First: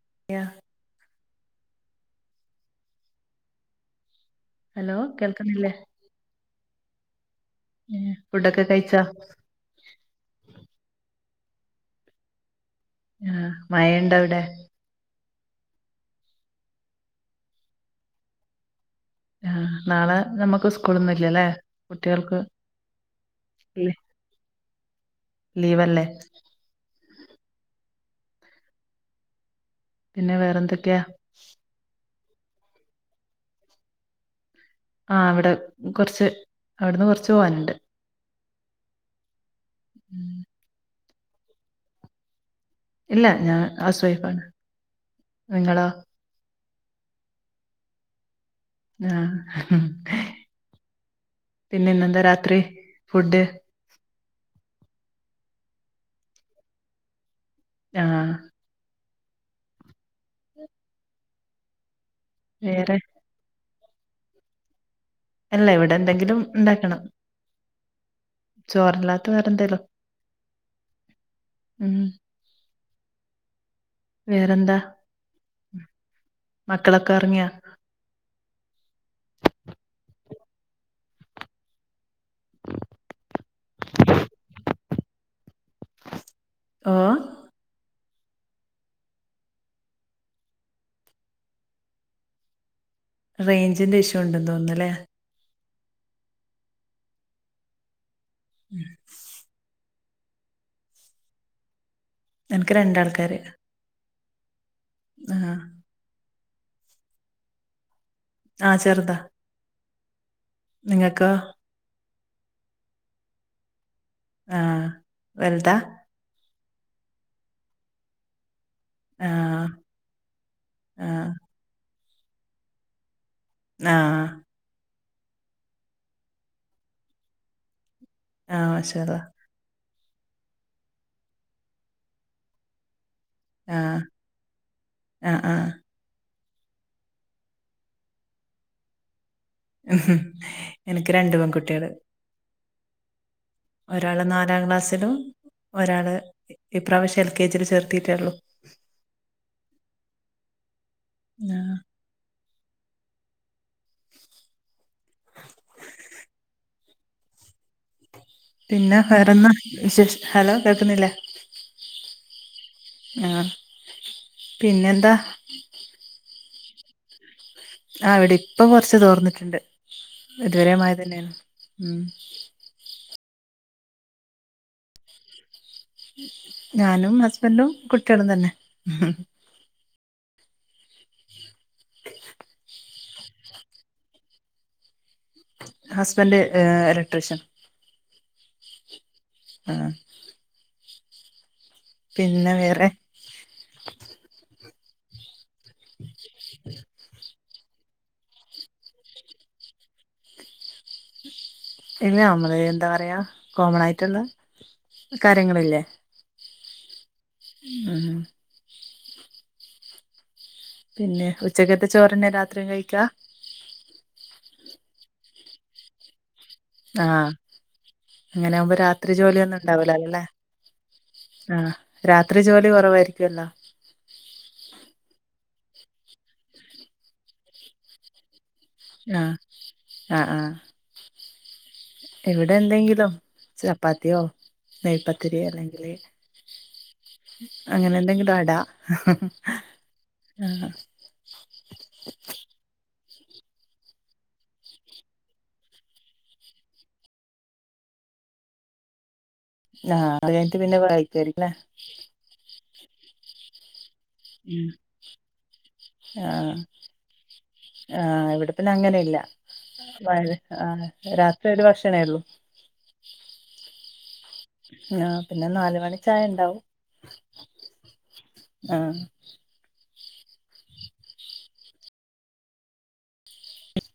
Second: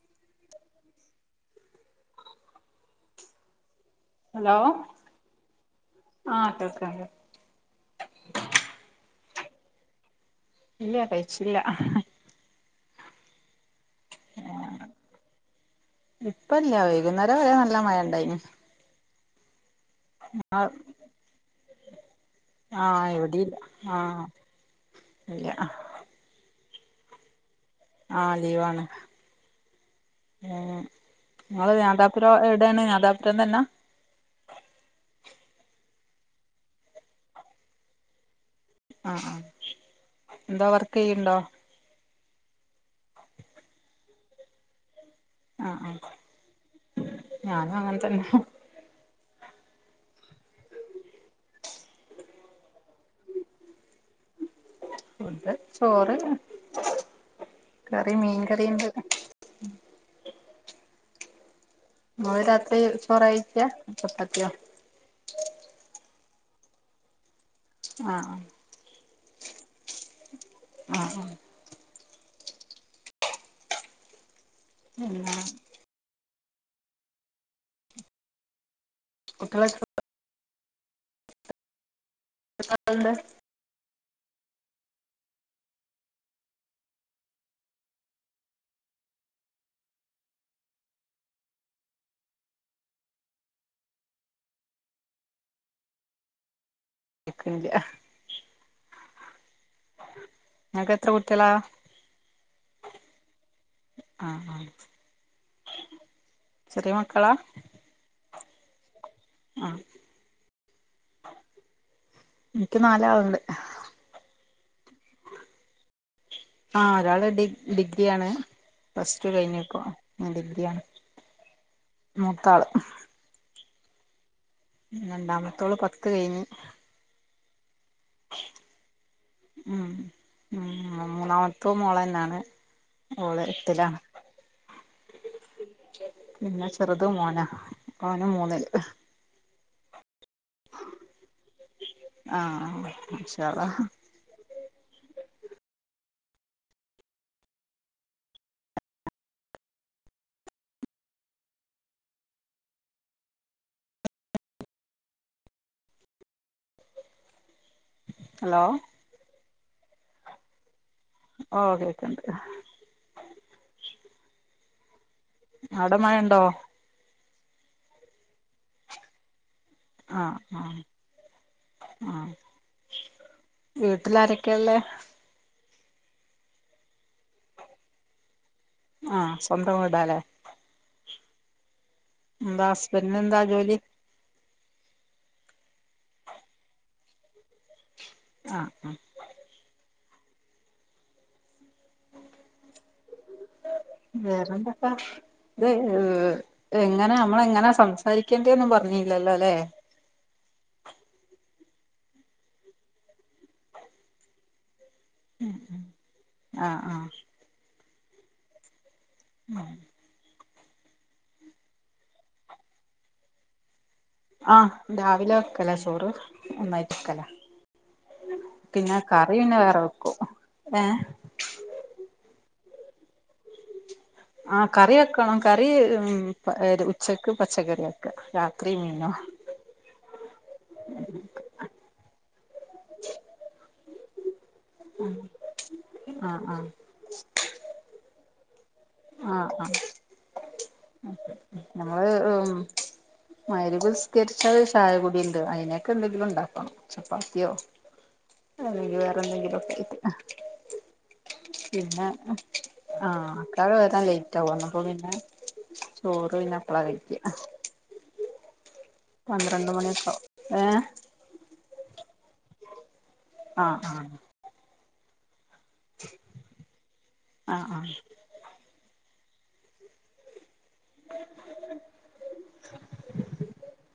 [unintelligible] Hello ആഹ് കേക്ക കേ ഏഹ് ഫുഡൊക്കെ കഴിച്ചാ ഇല്ല കഴിച്ചില്ല ആഹ് മയണ്ടവിടെ ഇപ്പല്ല വൈകുന്നേരം വരെ നല്ല മഴ ഇണ്ടായിന് ആഹ് നാളെ നമ്മുക്ക് സ്കൂളൊന്നും ഇല്ലല്ലേ കുട്ടികൾക്ക് ആഹ് എവിടെയില്ല ലീ ആഹ് ഇല്ല ലീവല്ലേ ആ് ലീവാണ് പിന്നെ [unintelligible] വേറെന്തൊക്കെയാ ത്ര എവിടെയാണ് [unintelligible] തന്നാ ആഹ് അവിടെ കുറച്ച് അവിടുന്ന് കുറച്ച് പോവാനുണ്ട് ആഹ് ആഹ് ഉം. കെയ്യ്ണ്ടൊ ഇല്ല ഞാൻ ഹൗസ് വൈഫാണ് ആഹ് നിങ്ങളോ? ആഹ് ഞാനും അങ്ങന തന്നെ ആഹ് പിന്നെ ഇന്നെന്താ രാത്രി ഫുഡ് ഫുഡ് ചോറ് കറി ആഹ് മീൻ കറിയുണ്ട് ഇങ്ങള് രാത്രി വേറെ ചോറാ കഴിക്കാ ചപ്പാത്തിയോ അല്ല ഇവിടെ എന്തെങ്കിലും ഉണ്ടാക്കണം ആഹ ചോറല്ലാത്ത വറെന്തേല്ലോ ആ ആ ഉ വേറെന്താ പിന്നെ മക്കളൊക്കെ ഇറങ്ങിയാ കുട്ടിയ [unintelligible] എണ്ട് ഓ റേഞ്ചിന്റെ ഇഷ് യൂ ഉണ്ട് തോന്നുന്നല്ലേ എിക്കില്ല ഉ [unintelligible] നക്ക് എത്ര കുട്ടലാ എനക്ക് രണ്ടാൾക്കാര് ആഹ ആഹ ആഹ ചെറിയ മക്കളാ ആഹ ചെറുതാ ആ നിങ്ങകൊ എനിക്ക് നാളാളുണ്ട് ആഹ വലുതാ ആ് ഒരാള് ഡി ഡിഗ്രിയാണ് ഫസ് ടു ആ കഴിഞ്കുനു ഇഞ്ഞു ഡിഗ്രിയ ആ മൂത്താള് ആഹ രണ്ടാമത്തോള് പത്ത് കഴിഞ്ഞ് ആഹ ശേതാ ഉം ഉം മൂന്നാമത്തോ മോളന്നാണ് ഓള് ആഹ എട്ടിലാണ് ആഹ ആഹ പിന്നെ ചെറുത് മോനാ ഓന മൂന്നില് ഉ എനിക്ക് രണ്ടു പെൺകുട്ടികള് ആ ഒരാള് നാലാം ക്ലാസ് ും ഒരാള് ഇപ്രാവശ്യം എൽ കെ ജി ചേർത്തിട്ടേള്ളു ആ ഹലോ പിന്നെ വേറെന്നാ വിശേഷ ഹലോ കേൾക്കുന്നില്ലേ ഓഹ് കേക്ക്ണ്ട് ആ പിന്നെെന്താ അട മഴ ഉണ്ടോ ആ ഇവിടെ ഇപ്പൊ കൊറച്ച് തോർന്നിട്ടുണ്ട് ആഹ് ആഹ് ഇതുവരമായ തന്നെയാണ് ഉ വീട്ടിലാരൊക്കെയള്ളേ ഞാനും ഹസ്ബൻടും കുട്ടികളും തന്നെ ഉം. ആഹ സ്വന്തം വീടാലേ പിന്നെന്താ ജോലി ഹസ്ബന്ഡ് ഏ ഇലക്ട്രീഷ്യൻ ആഹ ആഹ ആ പിന്നെ വേറെ ഇത എങ്ങനെ നമ്മള എങ്ങനെ സംസാരിക്കണ്ടി ഒന്നും പറഞ്ഞില്ലല്ലോ അല്ലേ ഇല്ല അമ്മള് എന്താ പറയാ കോമൺ ആയിട്ടുള്ള കാര്യങ്ങളില്ലേ ആഹ് ആഹ് ഉം പിന്നെ ഉച്ചക്കത്തെ ചോറന്നെ രാത്രിയും കഴിക്കാ ആഹ് രാവിലെ വെക്കലാ ചോറ് ഒന്നായിട്ട് വെക്കല അങ്ങനെയാവുമ്പോ പിന്നെ രാത്രി കറി പിന്നെ ജോലിയൊന്നും വേറെ ഉണ്ടാവൂല വെക്കും അല്ലല്ലേ ഏഹ് ആഹ് രാത്രി ജോലി [unintelligible] ആഹ് കറി വെക്കണം കറി പ ഉച്ചക്ക് പച്ചക്കറി വക്കെ രാ ആഹ് ആഹ് ആഹ് [unintelligible] ഇവിടെ എന്തെങ്കിലും ചപ്പാത്തിയോ നെയ്പത്തിരി അല്ലെങ്കില് ആഹ് ആഹ് അങ്ങനെ എന്തെങ്കിലും അട ആഹ് ആഹ് ആഹ് നമ്മള് മഗ്‌രിബ് നിസ്കരിച്ചത് ചായ കുടി ഇണ്ട് അയിന തക്ക എന്തെങ്കിലും ഉണ്ടാക്കണം ചപ്പാത്തിയോ അല്ലെങ്കി വേറെ എന്തെങ്കിലും ഒക്കെ ആഹ് പിന്ന അത് കഴിഞ്ഞിട്ട് പിന്നെ വായിക്കുവായിരിക്കും ല്ലേ പിന്ന ആഹ് ആക്കാര് വരു [unintelligible] ലേറ്റാവും എന്നാപ്പൊ പിന്നെ ചോറ് ആഹ് പിന്നെ അപ്പളാ കഴിക്ക ആഹ് ഇവിടെ പിന്നെ അങ്ങനെ ഇല്ല പന്ത്രണ്ട് മണിയൊക്കെ വ ആവും ആ ഏഹ് രാത്രി ഒരു ഭക്ഷണേയുള്ളൂ ആഹ് ആഹ് ആ പിന്നെ നാല് മണി ചായ ഇണ്ടാവും ആഹ് ആഹ് ആഹ് ഇക് [inaudible]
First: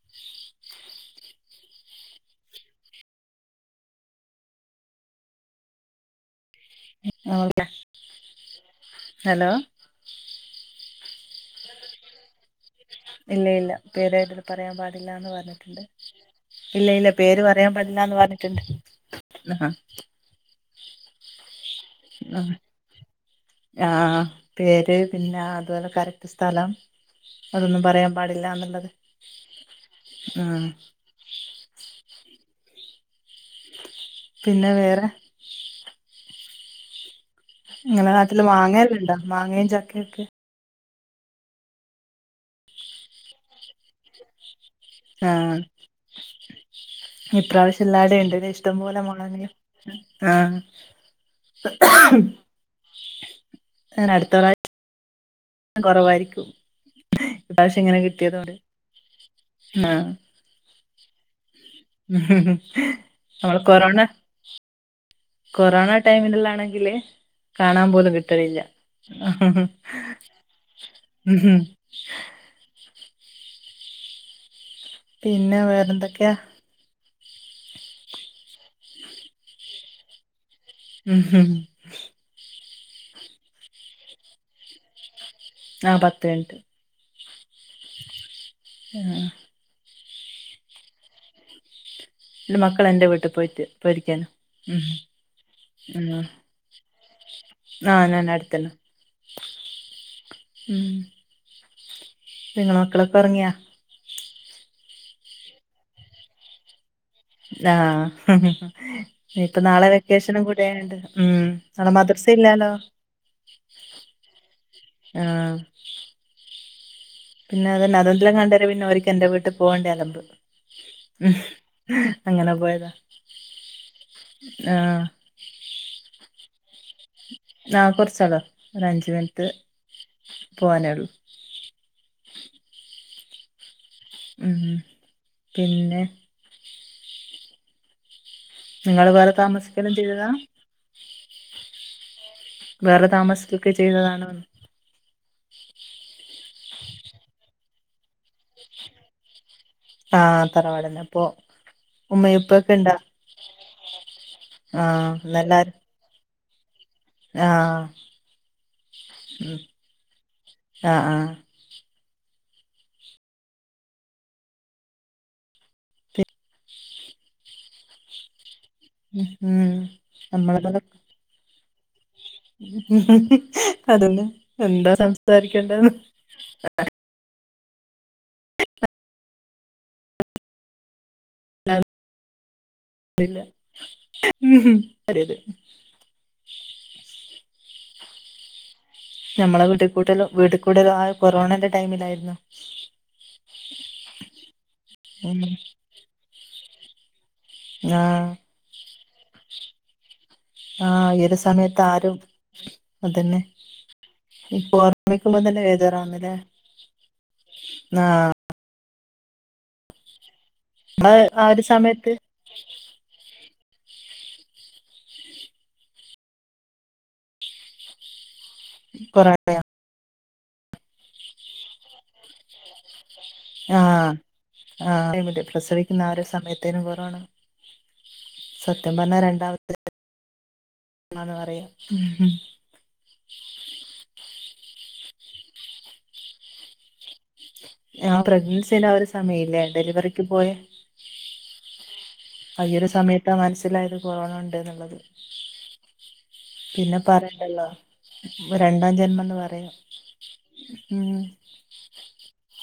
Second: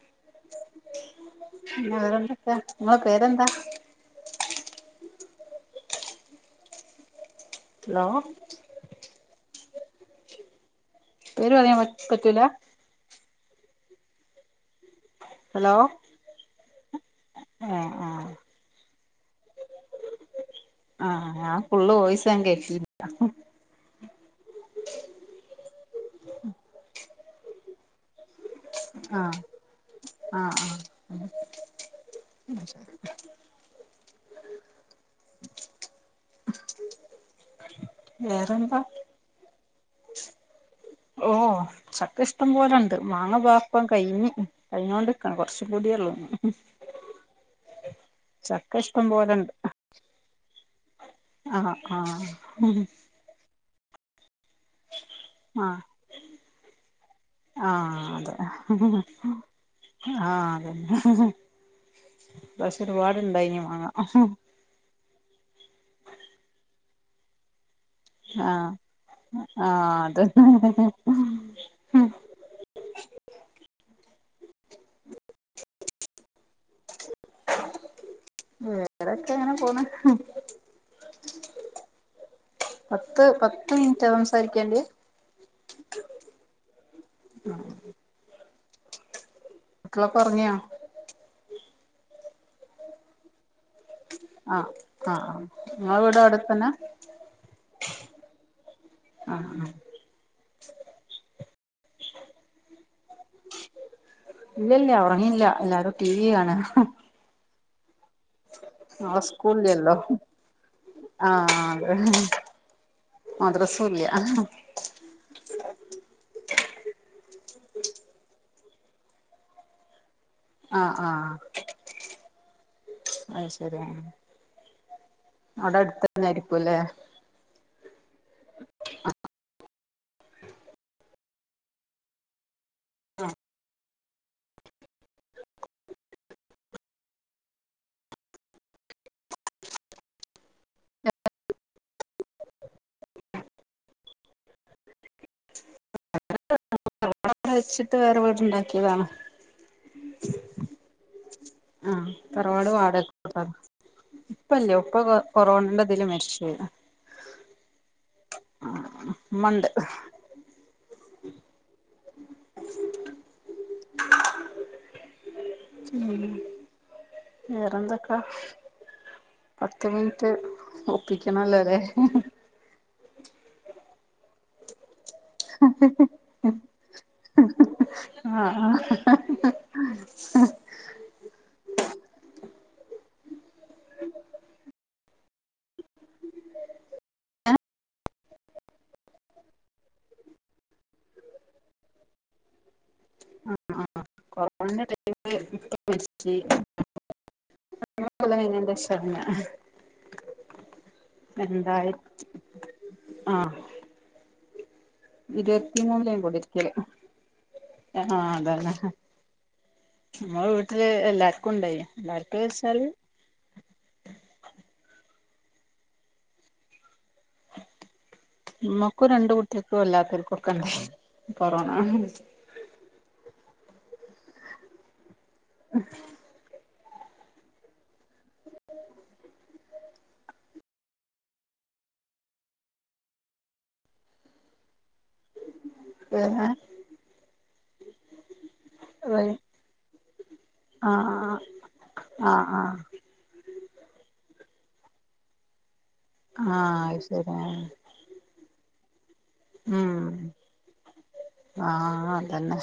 പിന്നെ വേറെന്തൊക്കാ നിങ്ങളെ പേരെന്താ ഹലോ [unintelligible] ഹലോ പേര് പറയാൻ പറ്റൂല ഇല്ല ഇല്ല പേരത് പറയാൻ പാടി - ഇല്ലാന്ന് ഹലോ പറഞ്ഞിട്ടുണ്ട് ഇല്ല ഇല്ല പേര് പറയാൻ ഏഹ് പറ്റില്ലാന്ന് ആഹ് പറഞ്ഞിട്ടുണ്ട് ആഹ് ആഹ് ഞാൻ ഫുള്ള് വോയിസ് ഞാൻ ആഹ് കേട്ട് - ആഹ് പേര് പിന്നെ അതുപോലെ കറക്റ്റ് സ്ഥലം അതൊന്നും പറയാൻ- പാടില്ലാന്നുള്ളത് ആഹ് ആഹ് ഉ ശരി [unintelligible] പിന്നെ വേറെ ഉ [inaudible] നിങ്ങടെ നാട്ടില് മാങ്ങല്ലാം ഇണ്ടോ മാങ്ങയും ചക്കയൊക്കെ ഓഹ് ചക്ക ഇഷ്ടം പോലെയോണ്ട് മാങ്ങ ദാ ഇപ്പൊ കഴിഞ്ഞ് കഴിഞ്ഞോണ്ട് നിക്കണ്ണ് ആഹ് കൊറച്ചുംകൂടിയേ ഉള്ളൂ ചല്ലാടെ ഉണ്ട്ല്ല ഇഷ്ടംപോലെ മുോളന ആ [unintelligible] ആഹ് ആഹ് അങ്ങനെ അടുത്ത പ്ര- ആഹ് കൊറവായിരിക്കും ആഹ് അതെ ആഹ് അതെ ഇ പ്രാവശ്യം ഒരുപാട്ണ്ടായിനി നമ്മള് മാങ്ങാ കൊറോണ കൊറോണ ടൈമില് ഇല്ലാണെങ്കില് കാണാൻ പോലും കിട്ടലില്ല ആഹ് ആഹ് അത് ഉം [inaudible] പിന്നെ വേറെന്തൊക്കെയാ വേറെൊക്കെ ഇങ്ങനെ പോണ് പത്ത് പത്ത് മിൻറ്റാ സംസാരിക്കേണ്ട്യെ ആ പത്ത് മിൻറ്റ് ഹ് മക്കളൊക്കെ ഒറങ്ങ്യൊ ഇല് മക്കൾ എൻെ വീട്ടി പോയിട്ട് പോയിരിക്കാണ് ആഹ് ഉം ആഹ് നി ഉം വീട് അവിടെത്തന്നെ ആഹ് ഞാന് അടുത്തെന്നെ ആഹ് ആഹ് ഉം ഇങ്ങളെ മക്കളൊക്കെ ഒറങ്ങിയാ ഇല്ലല്ല്യ ഒറങ്ങില്ല എല്ലാരും ടി വി കാണ ലാ ആഹ് ഇപ്പൊ നാളെ സ്കൂളില്ലല്ലോ വെക്കേഷനും കൂടെ ഇണ്ട് ഉം നാളെ മദർസയില്ലേലോ മദ്രസൂല്ല [inaudible] ആഹ് പിന്നെ അത് നദന്തലം [unintelligible] കണ്ടെര പിന്നെ അവർക്ക് എന്റെ വീട്ടി പോകെണ്ട അലമ്പ് അഹ് ആഹ് അങ്ങനെ പോയതാ അഹ് ശെരി ആഹ് ആഹ് ഔടെ അട്ത്തന്നെ ആയിരിക്കുലേ ആഹ് കൊറ്ചൊള്ളു ഒരഞ്ച് മിൻറ്റ് പോവാനേള്ളു ആഹ് ഉം പിന്നെ നിങ്ങള് വേറെ താമസിക്കലും ചെയ്തതാ [unintelligible] വേറെ താമസിക്കൊക്കെ ചെയ്തതാണോന്ന് ടെ വെച്ചിട്ട് വേറെ വീട് ഇണ്ടാക്കിയതാണ് ആഹ് തറവാടന്നെ അപ്പൊ ആഹ് ഉമ്മയും തറവാട് ഉപ്പയൊക്കെ ഇണ്ടാ വാടകക്ക് കൊട്ത്താണ് ഇപ്പല്യ ഇപ്പ കൊ ആഹ് എല്ലാരും കൊറോണണ്ടതില് മരിച്ച് പോയി ആഹ് ആഹ് ഉം ഇമന്ത് ആഹ് ആഹ് ഉ വേറെന്തൊക്ക പിന്നെ ഉം പത്ത് മിൻറ്റ് നമ്മളെ പോലെ ഒപ്പിക്കണല്ലോല്ലേ അതന്നെ എന്താ സംസാരിക്കേണ്ടന്ന് [inaudible] [inaudible] ആഹ് [unintelligible] [unintelligible] ഞമ്മളെ വീട്ടിക്കൂട്ടലും വീട്ട കൂടലോ ആ കൊറോണേന്റെ ടൈമിലായിര്ന്നു [unintelligible] ആഹ ആഹ് കൊറോണന്റെ ടൈ മ് ല് ഉം ഇപ്പ മര്ച്ച് [unintelligible] അ ആഹ് കൊല്ലം കഴ്ഞ്ഞേന്റ [unintelligible] ആഹ് ഏതു സമയത്ത് ആരും അതന്നെ ആഹ് ഇപ്പൊ [unintelligible] വൈക്കുമ്പ തന്നെ ഇരുപത്തി മൂന്നിലേനി വേജാറാവുന്ന്ലെ കുടിര്ക്കല് ന്നാ ആഹ് അതാണ് നമ്മളെ വീട്ടില് നമ്മള് ആ എല്ലാർക്കും ഒരു ഇണ്ടായ സമയത്ത് എല്ലാർക്കും വച്ചാല് ഇമ്മക്കും രണ്ട് കൊറോണയാ കുട്ട്യേക്കും അല്ലാത്തർക്കൊക്കെ ഇണ്ടായി നി കൊറോണ ആഹ് ആഹ് അഹ് പ്രസവിക്കുന്ന ആഹ് ഒരു സമയത്തേനും പോ ആണ് സത്യം പറ്ഞ്ഞാ രണ്ടാമത്തെ ആന്ന് പറയും ഉം ഉം [inaudible] ആ പ്രഗ്നൻസിടെ ആ ഒരു സമയഇല്ലേ ഡെലിവറിക്ക് പോയ ആഹ് ആഹ് ആഹ് ആ ആഹ് ഇയൊരു സമയത്താ മനസ്സിലായത് കൊറോണ ഉണ്ട് എന്നുള്ളത് ആഹ് പിന്നെ അത് ശരി പറയണ്ടല്ലോഇത് രണ്ടാം ജൻന്മ പറയാം ഉം ഉം ആതന്നെ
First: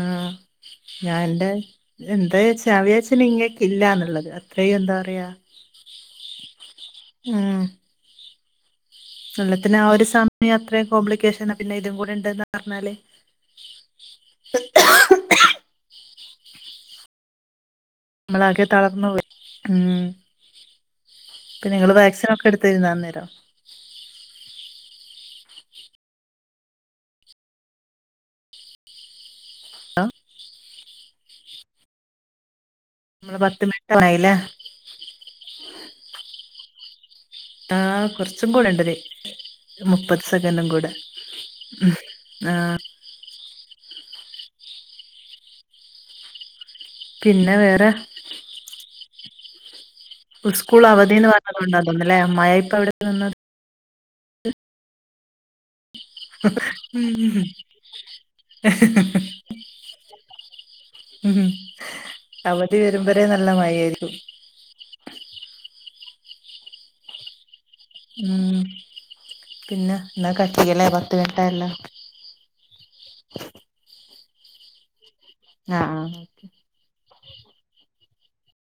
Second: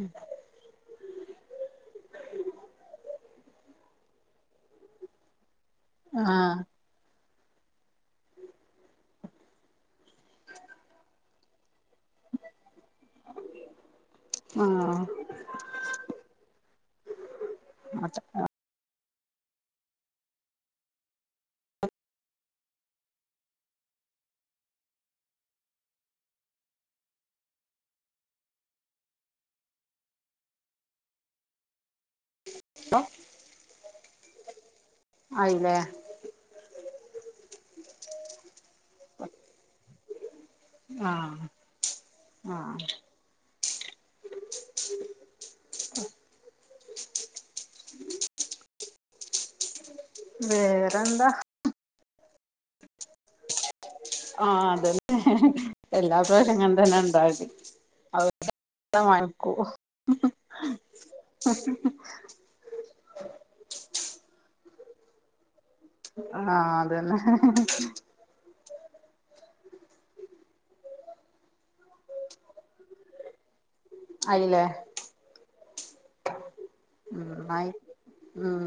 ആഹ് ഞാൻ എന്റെ ഇത് എന്താച്ചാ ഞാൻ വിച്ചരിചില്ല ഇങ്ങ ഇല്ലന്നുള്ളത് അത്രയും എന്താ പറയാ ആഹ് ആഹ വെള്ളത്തിന് ആ ഒരു സമയം അത്ര കോംപ്ലിക്കേഷൻ പിന്നെ ഇതും കൂടെ ഇണ്ടന്ന് പറഞ്ഞാല് ആഹ് [unintelligible] അതെ നമ്മളാകെ തളർന്ന പോയി ഉം പി നിങ്ങള് വാക്സിൻ ഒക്കെ എടുത്തിർന്നോ അന്നേരം ആ നമ്മള് പത്ത് മിനിട്ട ആായില്ലേ അയില്ലേ ആ് കുറച്ചും കൂടെ ഉണ്ടത് മുപ്പത് സെകേണ്ട്കൂടെ ആഹ് മ്മ് ആ ആ പിന്നെ വേറെ സ്കൂൾ അവധിന്ന് വേറെന്താ പറഞ്ഞത് കൊണ്ട തന്നല്ലേ അ മ്ായ ഇപ്പ എവിടെ നിന്നത് ആഹ അതെനെ എല്ലാ പ്രവിശ്യം ഇങ്ങനെ തന്നെ ഉം ഇണ്ടാകല് [unintelligible] ഉം അവധി വരുംമ്പരേ നല്ല മഴ ആയിരിക്കും ആഹ അതന്നെ ഉം പിന്നെ എന്നാ കട്ടിക്കല്ലേ പത്ത് മിനിട്ടായല്ല [unintelligible] അയില്ലേ ആഹ ആഹ ഉ ആായ ഉം